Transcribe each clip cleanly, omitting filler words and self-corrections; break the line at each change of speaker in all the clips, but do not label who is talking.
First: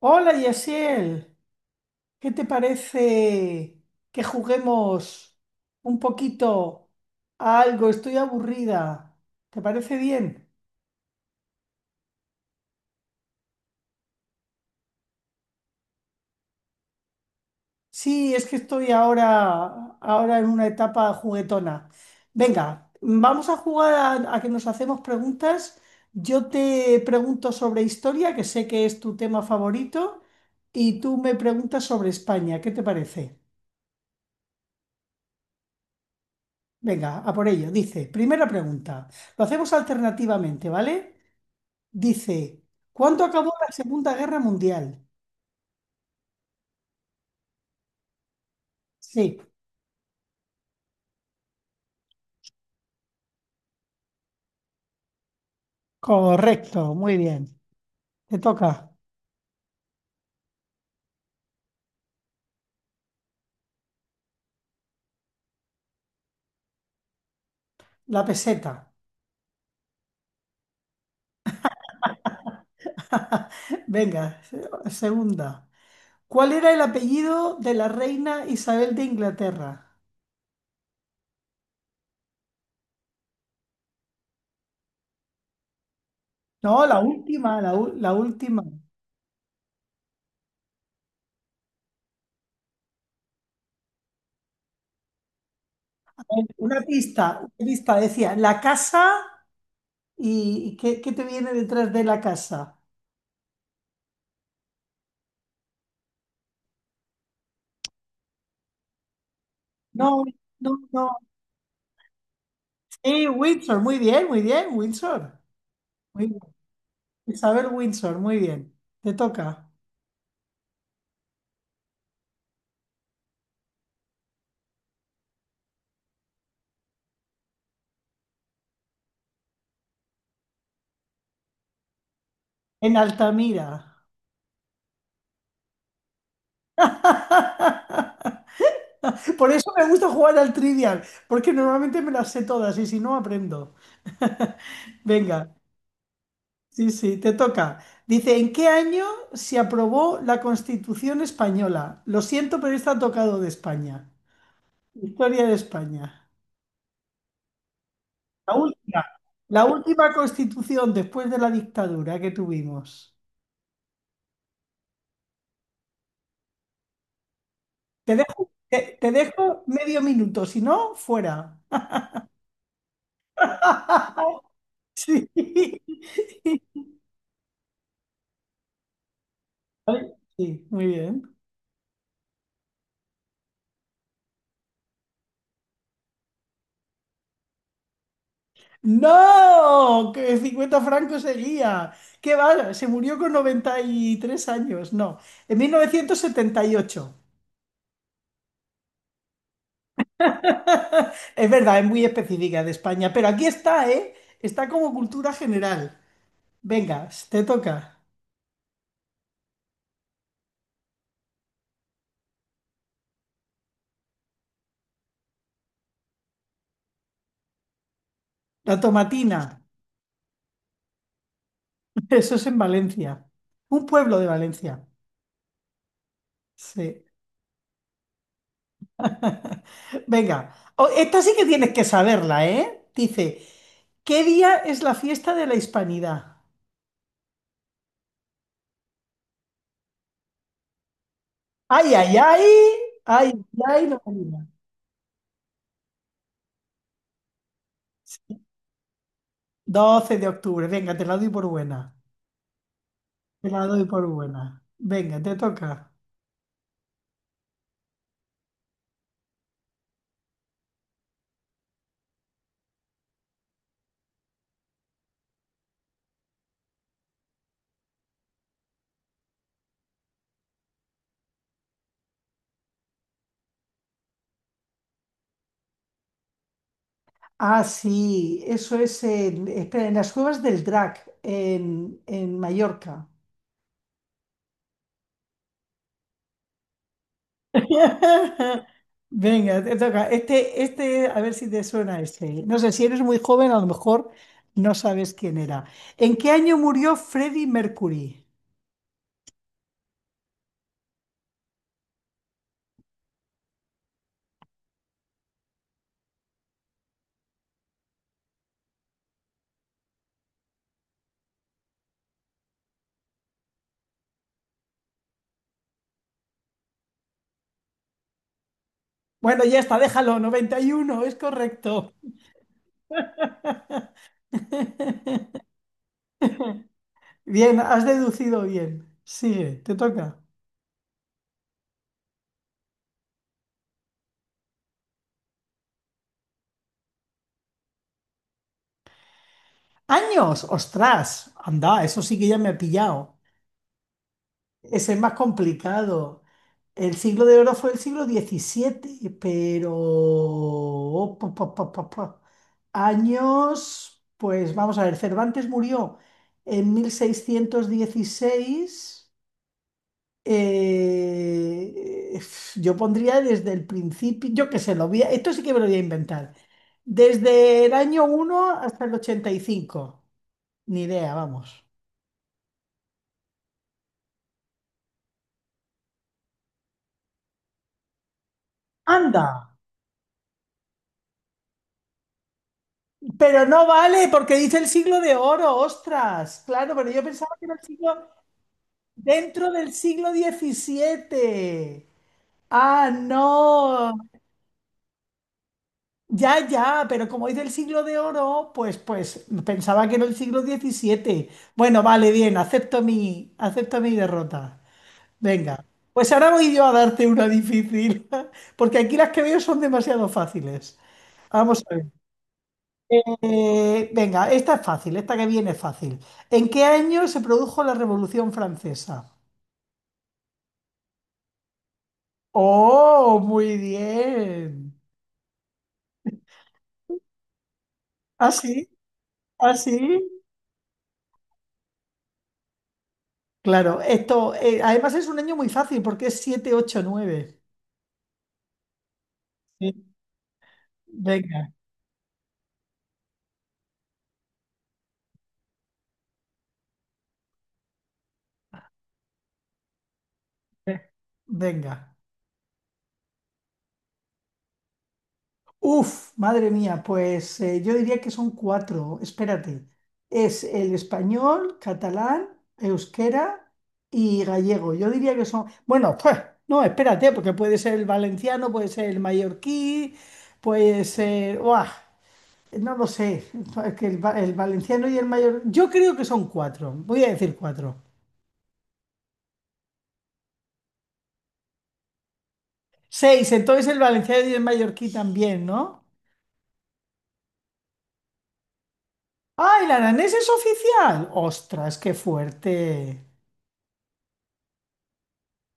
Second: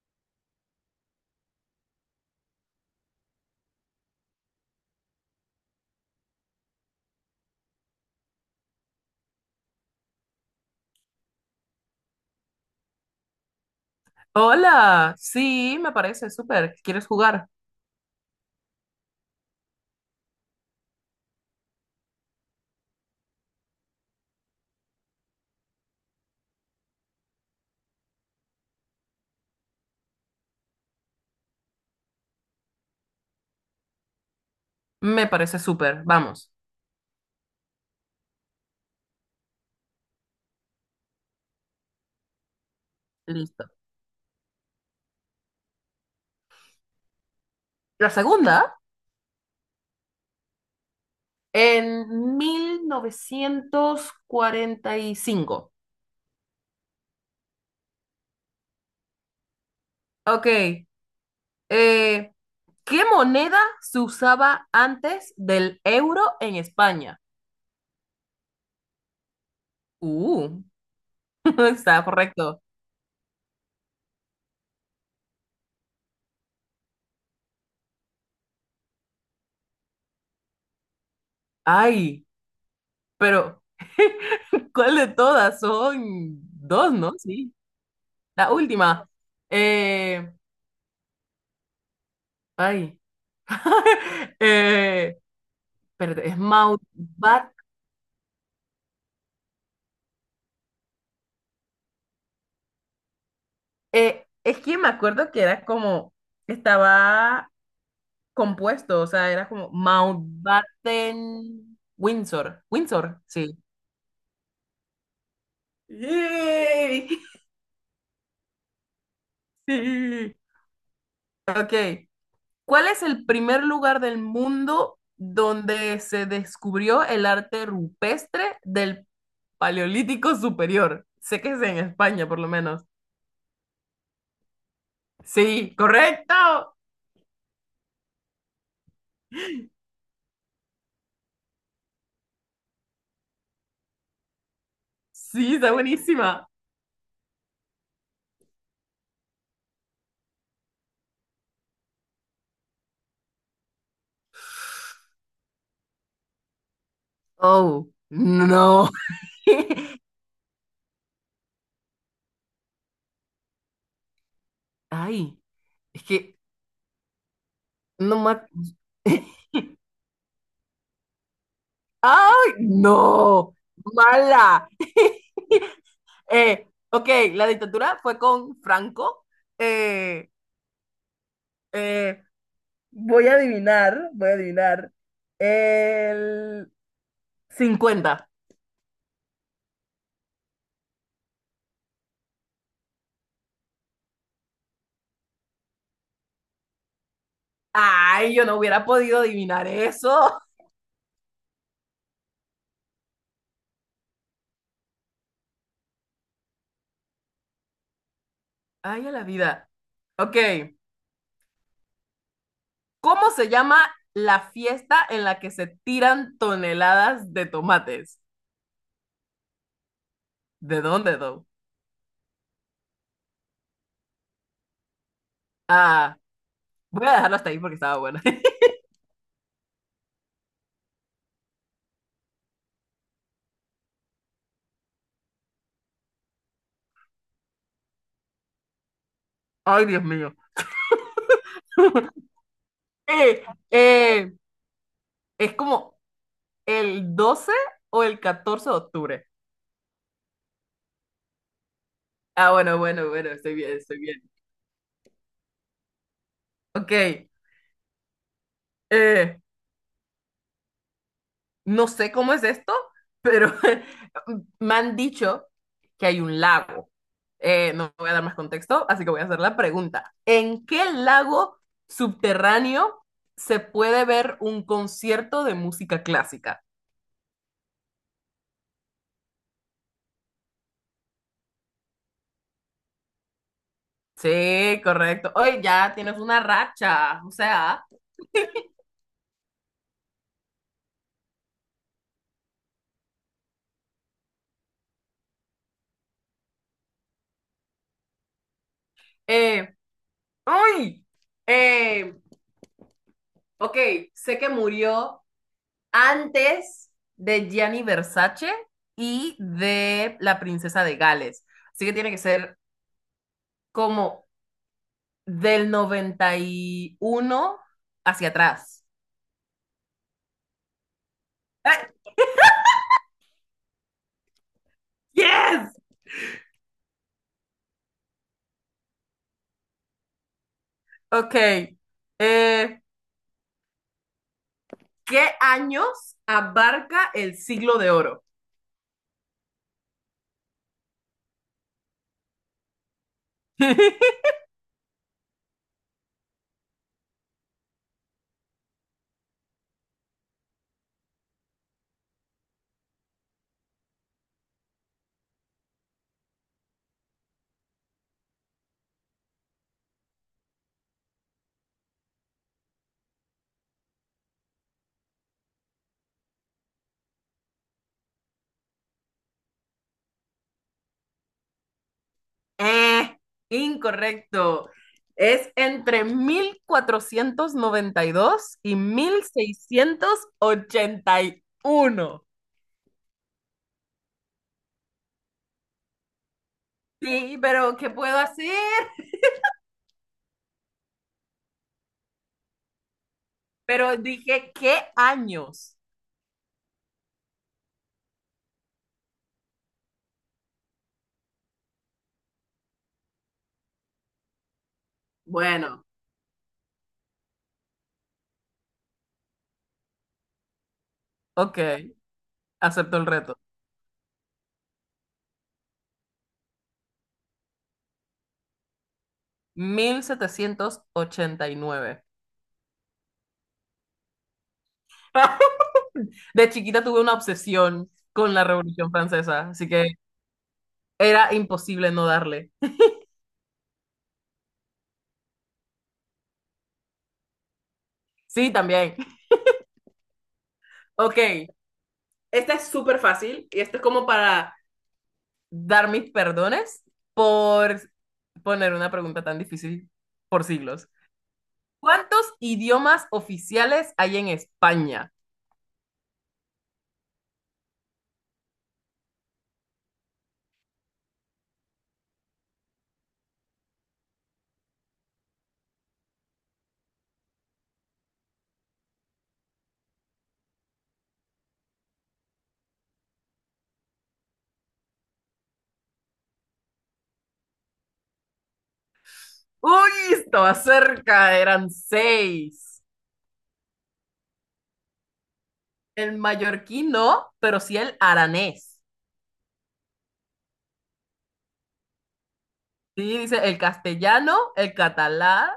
Hola, Yasiel, ¿qué te parece que juguemos un poquito a algo? Estoy aburrida. ¿Te parece bien?
Hola, sí, me parece súper. ¿Quieres jugar?
Sí, es que estoy ahora en una etapa juguetona. Venga, vamos a jugar a que nos hacemos preguntas. Yo te pregunto sobre historia, que sé que es tu tema favorito, y tú me preguntas sobre España. ¿Qué te parece?
Me parece súper. Vamos,
Venga, a por ello. Dice, primera pregunta. Lo hacemos alternativamente, ¿vale? Dice, ¿cuándo acabó
listo.
la Segunda Guerra Mundial?
La segunda,
Sí,
en 1945.
correcto, muy bien. Te toca
Ok, eh, ¿qué moneda se usaba antes del euro en España?
la peseta.
Uh, está correcto.
Venga, segunda. ¿Cuál era el apellido de la reina Isabel de Inglaterra?
Ay, pero ¿cuál de todas? Son
No,
dos,
la
¿no? Sí,
última, la
la
última.
última. Eh, ay. Eh, pero es
Una
Mautbat.
pista decía, la casa y ¿qué te viene detrás de la casa?
Es que me acuerdo que era como, estaba compuesto, o sea, era como
No, no, no.
Mountbatten Windsor. Windsor,
Y
sí.
Windsor, muy bien, Windsor. Muy bien.
¡Yay!
Isabel Windsor, muy bien. Te toca.
Sí. Ok. ¿Cuál es el primer lugar del mundo donde se descubrió el arte rupestre del Paleolítico Superior? Sé que es en España, por lo menos.
En Altamira.
Sí, correcto.
Por eso me gusta jugar al Trivial, porque normalmente me las sé todas y si no aprendo. Venga,
Sí, está buenísima.
sí, sí, te toca. Dice, ¿en qué año se aprobó la Constitución española? Lo siento, pero está tocado de España. Historia de España.
Oh,
La
no.
última, la última Constitución después de la dictadura que tuvimos.
Ay, es que
Te
no ma-
dejo, te, te dejo medio minuto, si no, fuera.
¡Ay, no! ¡Mala!
Sí.
Ok, la dictadura fue con Franco.
Ay,
Eh,
sí, muy bien.
eh, voy a adivinar. El 50.
No, que 50 francos seguía. ¿Qué va? Se murió con 93 años. No, en 1978.
Ay, yo no hubiera podido adivinar eso.
Es verdad, es muy específica de España, pero aquí está, ¿eh? Está como cultura general. Venga, te toca.
Ay, a la vida. Ok, ¿cómo se llama la fiesta en la que se tiran toneladas de tomates?
La Tomatina.
¿De dónde, though?
Eso es en Valencia. Un pueblo de Valencia.
Ah,
Sí.
voy a dejarlo hasta ahí porque estaba bueno.
Venga, esta sí que tienes que saberla, ¿eh? Dice, ¿qué día es la fiesta de la Hispanidad?
Ay, Dios mío.
Ay, ay, ay, ay,
Eh,
ay, no me
eh,
digas.
es como el 12 o el 14 de octubre.
12 de octubre, venga, te la doy por buena.
Ah, bueno, bueno, bueno,
Te
estoy
la
bien,
doy
estoy
por
bien.
buena. Venga, te toca.
Ok, eh, no sé cómo es esto, pero me han dicho que hay un lago. No voy a dar más contexto, así que voy a hacer la pregunta. ¿En qué lago subterráneo se puede ver un concierto de música clásica?
Ah, sí, eso es en, espera, en las cuevas del Drac, en Mallorca.
Sí, correcto. Hoy ya tienes una racha. O sea,
Venga, te toca. Este, a ver si te suena este. No sé, si eres muy joven, a lo mejor no sabes quién era. ¿En qué año murió Freddie Mercury?
eh, ¡ay! Eh, ok, sé que murió antes de Gianni Versace y de la princesa de Gales. Así que tiene que ser como del 91 hacia atrás.
Bueno, ya está, déjalo, 91, es
¡Ay,
correcto.
¡Yes!
Bien, has deducido bien. Sigue, te toca.
Ok. eh, ¿qué años abarca el siglo de oro?
¡Años! ¡Ostras! Anda, eso sí que ya me ha pillado. Es el más complicado. El siglo de oro fue el siglo XVII, pero, oh, pa, pa, pa, pa, pa. Años, pues vamos a ver, Cervantes murió en 1616. eh, yo pondría desde el principio, yo qué sé, esto sí que me lo voy a inventar. Desde el año uno hasta el 85. Ni idea, vamos.
Eh, incorrecto. Es entre 1492 y mil
Anda,
seiscientos ochenta y uno.
pero no vale porque dice el siglo de oro, ostras. Claro, pero yo pensaba
Sí,
que era el
pero ¿qué
siglo.
puedo hacer?
Dentro del siglo XVII. Ah, no.
Pero dije, ¿qué años?
Ya, ya, pero como es del siglo de oro, pues pensaba que era el siglo XVII. Bueno, vale, bien, acepto mi derrota. Venga,
Bueno,
pues ahora voy yo a darte una difícil, porque aquí las que veo son demasiado fáciles.
ok,
Vamos a ver.
acepto el reto.
Venga, esta es fácil, esta que viene es fácil. ¿En qué año se produjo la Revolución Francesa?
1789.
Oh, muy bien.
De chiquita tuve una obsesión
Ah,
con la
sí,
Revolución Francesa,
ah,
así
sí.
que era imposible no darle.
Claro, esto, además es un año muy fácil porque es 7, 8, 9.
Sí, también.
Sí.
Ok,
Venga.
esta es súper fácil y esto es como para dar mis perdones por poner una pregunta tan difícil por siglos.
eh, venga.
¿Cuántos idiomas oficiales hay en España?
Uf, madre mía, pues yo diría que son cuatro. Espérate. Es el español, catalán, euskera y gallego. Yo diría que son, bueno, pues, no, espérate, porque puede ser el valenciano, puede ser el mallorquí, puede ser, ¡buah! No lo sé, es que el valenciano y el mayor, yo creo que son cuatro, voy a decir cuatro.
Uy, estaba cerca, eran seis.
Seis, entonces el valenciano y el mallorquí también, ¿no?
El mallorquín no, pero sí el aranés.
¡Ah, el aranés es oficial! ¡Ostras, qué fuerte!
Sí, dice el castellano, el catalán,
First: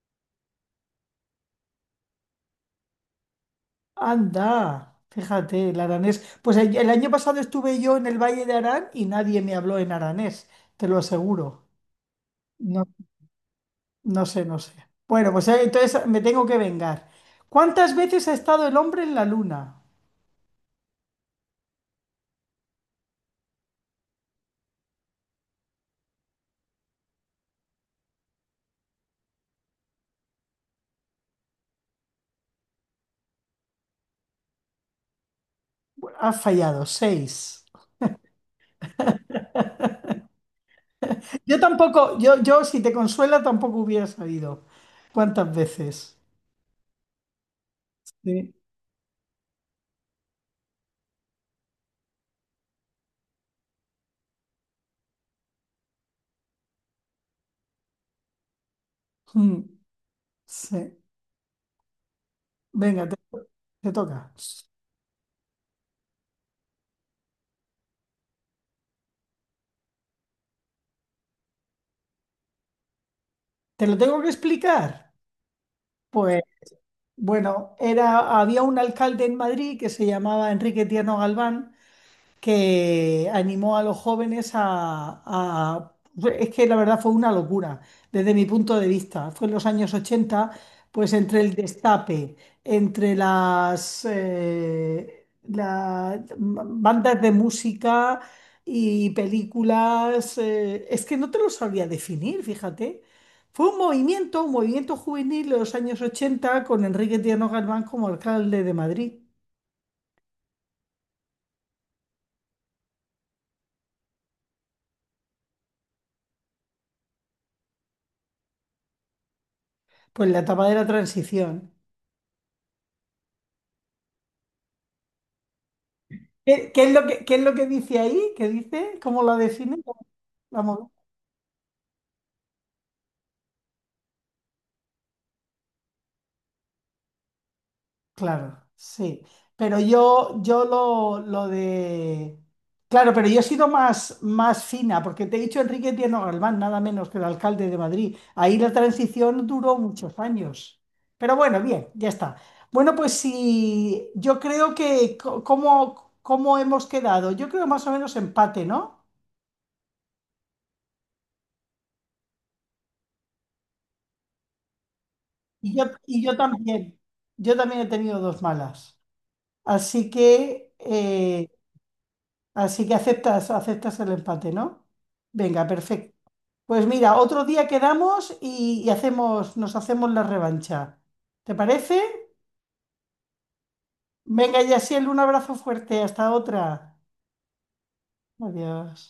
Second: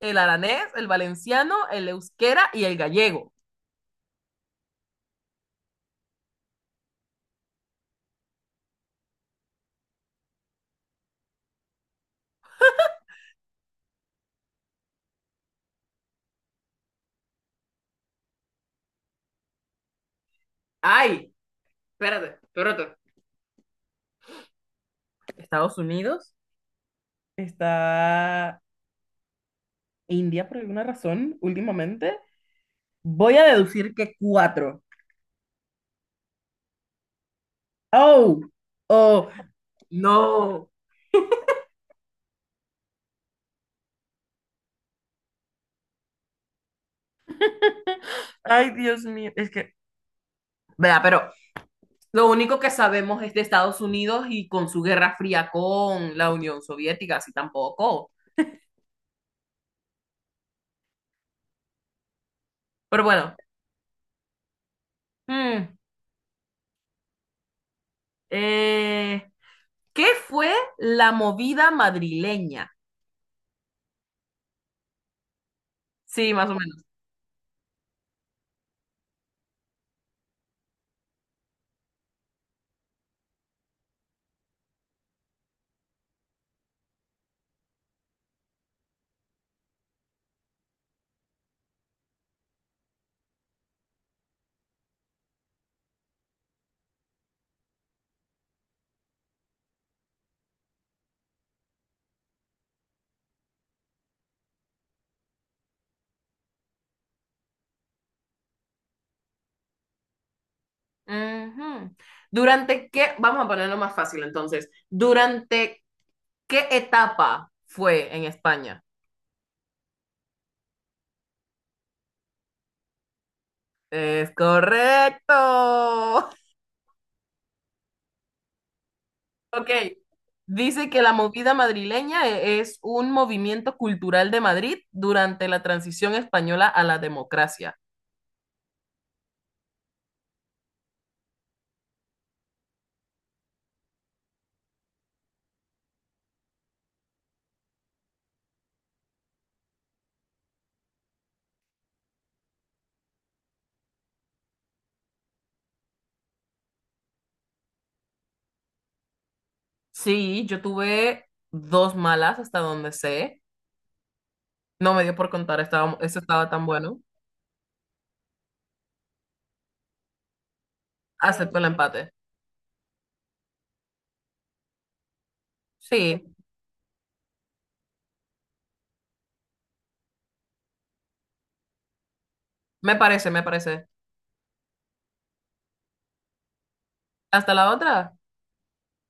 el aranés, el valenciano, el euskera y el gallego.
Anda, fíjate, el aranés. Pues el año pasado estuve yo en el Valle de Arán y nadie me habló en aranés, te lo aseguro. No, no sé, no sé. Bueno, pues entonces me tengo que vengar. ¿Cuántas veces ha estado el hombre en la luna?
Ay, espérate. Estados Unidos, está India por alguna razón últimamente, voy a deducir que cuatro.
Ha fallado, seis.
Oh, oh, no.
Yo tampoco, yo si te consuela tampoco hubiera sabido cuántas veces. Sí.
Ay, Dios mío. Es que, vea, pero lo único que sabemos es de Estados Unidos y con su guerra fría con la Unión Soviética, así tampoco.
Mm, sí.
Pero
Venga, te,
bueno,
te toca.
mm, eh, ¿qué fue la movida madrileña?
¿Te lo tengo que explicar?
Sí,
Pues
más o menos.
bueno, era, había un alcalde en Madrid que se llamaba Enrique Tierno Galván que animó a los jóvenes Es que la verdad fue una locura, desde mi punto de vista. Fue en los años 80 pues entre el destape, entre las bandas de música y películas, es que no te lo sabría definir, fíjate. Fue un movimiento juvenil de los años 80 con Enrique Tierno Galván como alcalde de Madrid,
Ujú. ¿Durante qué? Vamos a ponerlo más fácil entonces. ¿Durante qué etapa fue en España?
pues la etapa de la transición.
Es correcto.
¿Qué, qué es lo que, qué es lo que dice ahí? ¿Qué dice? ¿Cómo lo
Ok.
define?
Dice
Vamos,
que la movida madrileña e- es un movimiento cultural de Madrid durante la transición española a la democracia.
claro, sí. Pero yo lo de... Claro, pero yo he sido más fina, porque te he dicho Enrique Tierno Galván, nada menos que el alcalde de Madrid. Ahí la transición duró muchos años. Pero bueno, bien, ya está. Bueno, pues sí, yo creo que... ¿Cómo hemos quedado? Yo creo más o menos empate, ¿no?
Sí, yo tuve dos malas hasta donde sé. No me dio por contar,
Y yo,
estaba, eso
y yo
estaba tan
también.
bueno.
Yo también he tenido dos malas. Así que, eh,
Acepto el empate.
así que aceptas el empate, ¿no? Venga, perfecto.
Sí,
Pues mira, otro día quedamos y nos hacemos la revancha. ¿Te parece?
me parece, me parece.
Venga, Yasiel, un abrazo fuerte. Hasta otra.
Hasta la otra.
Adiós.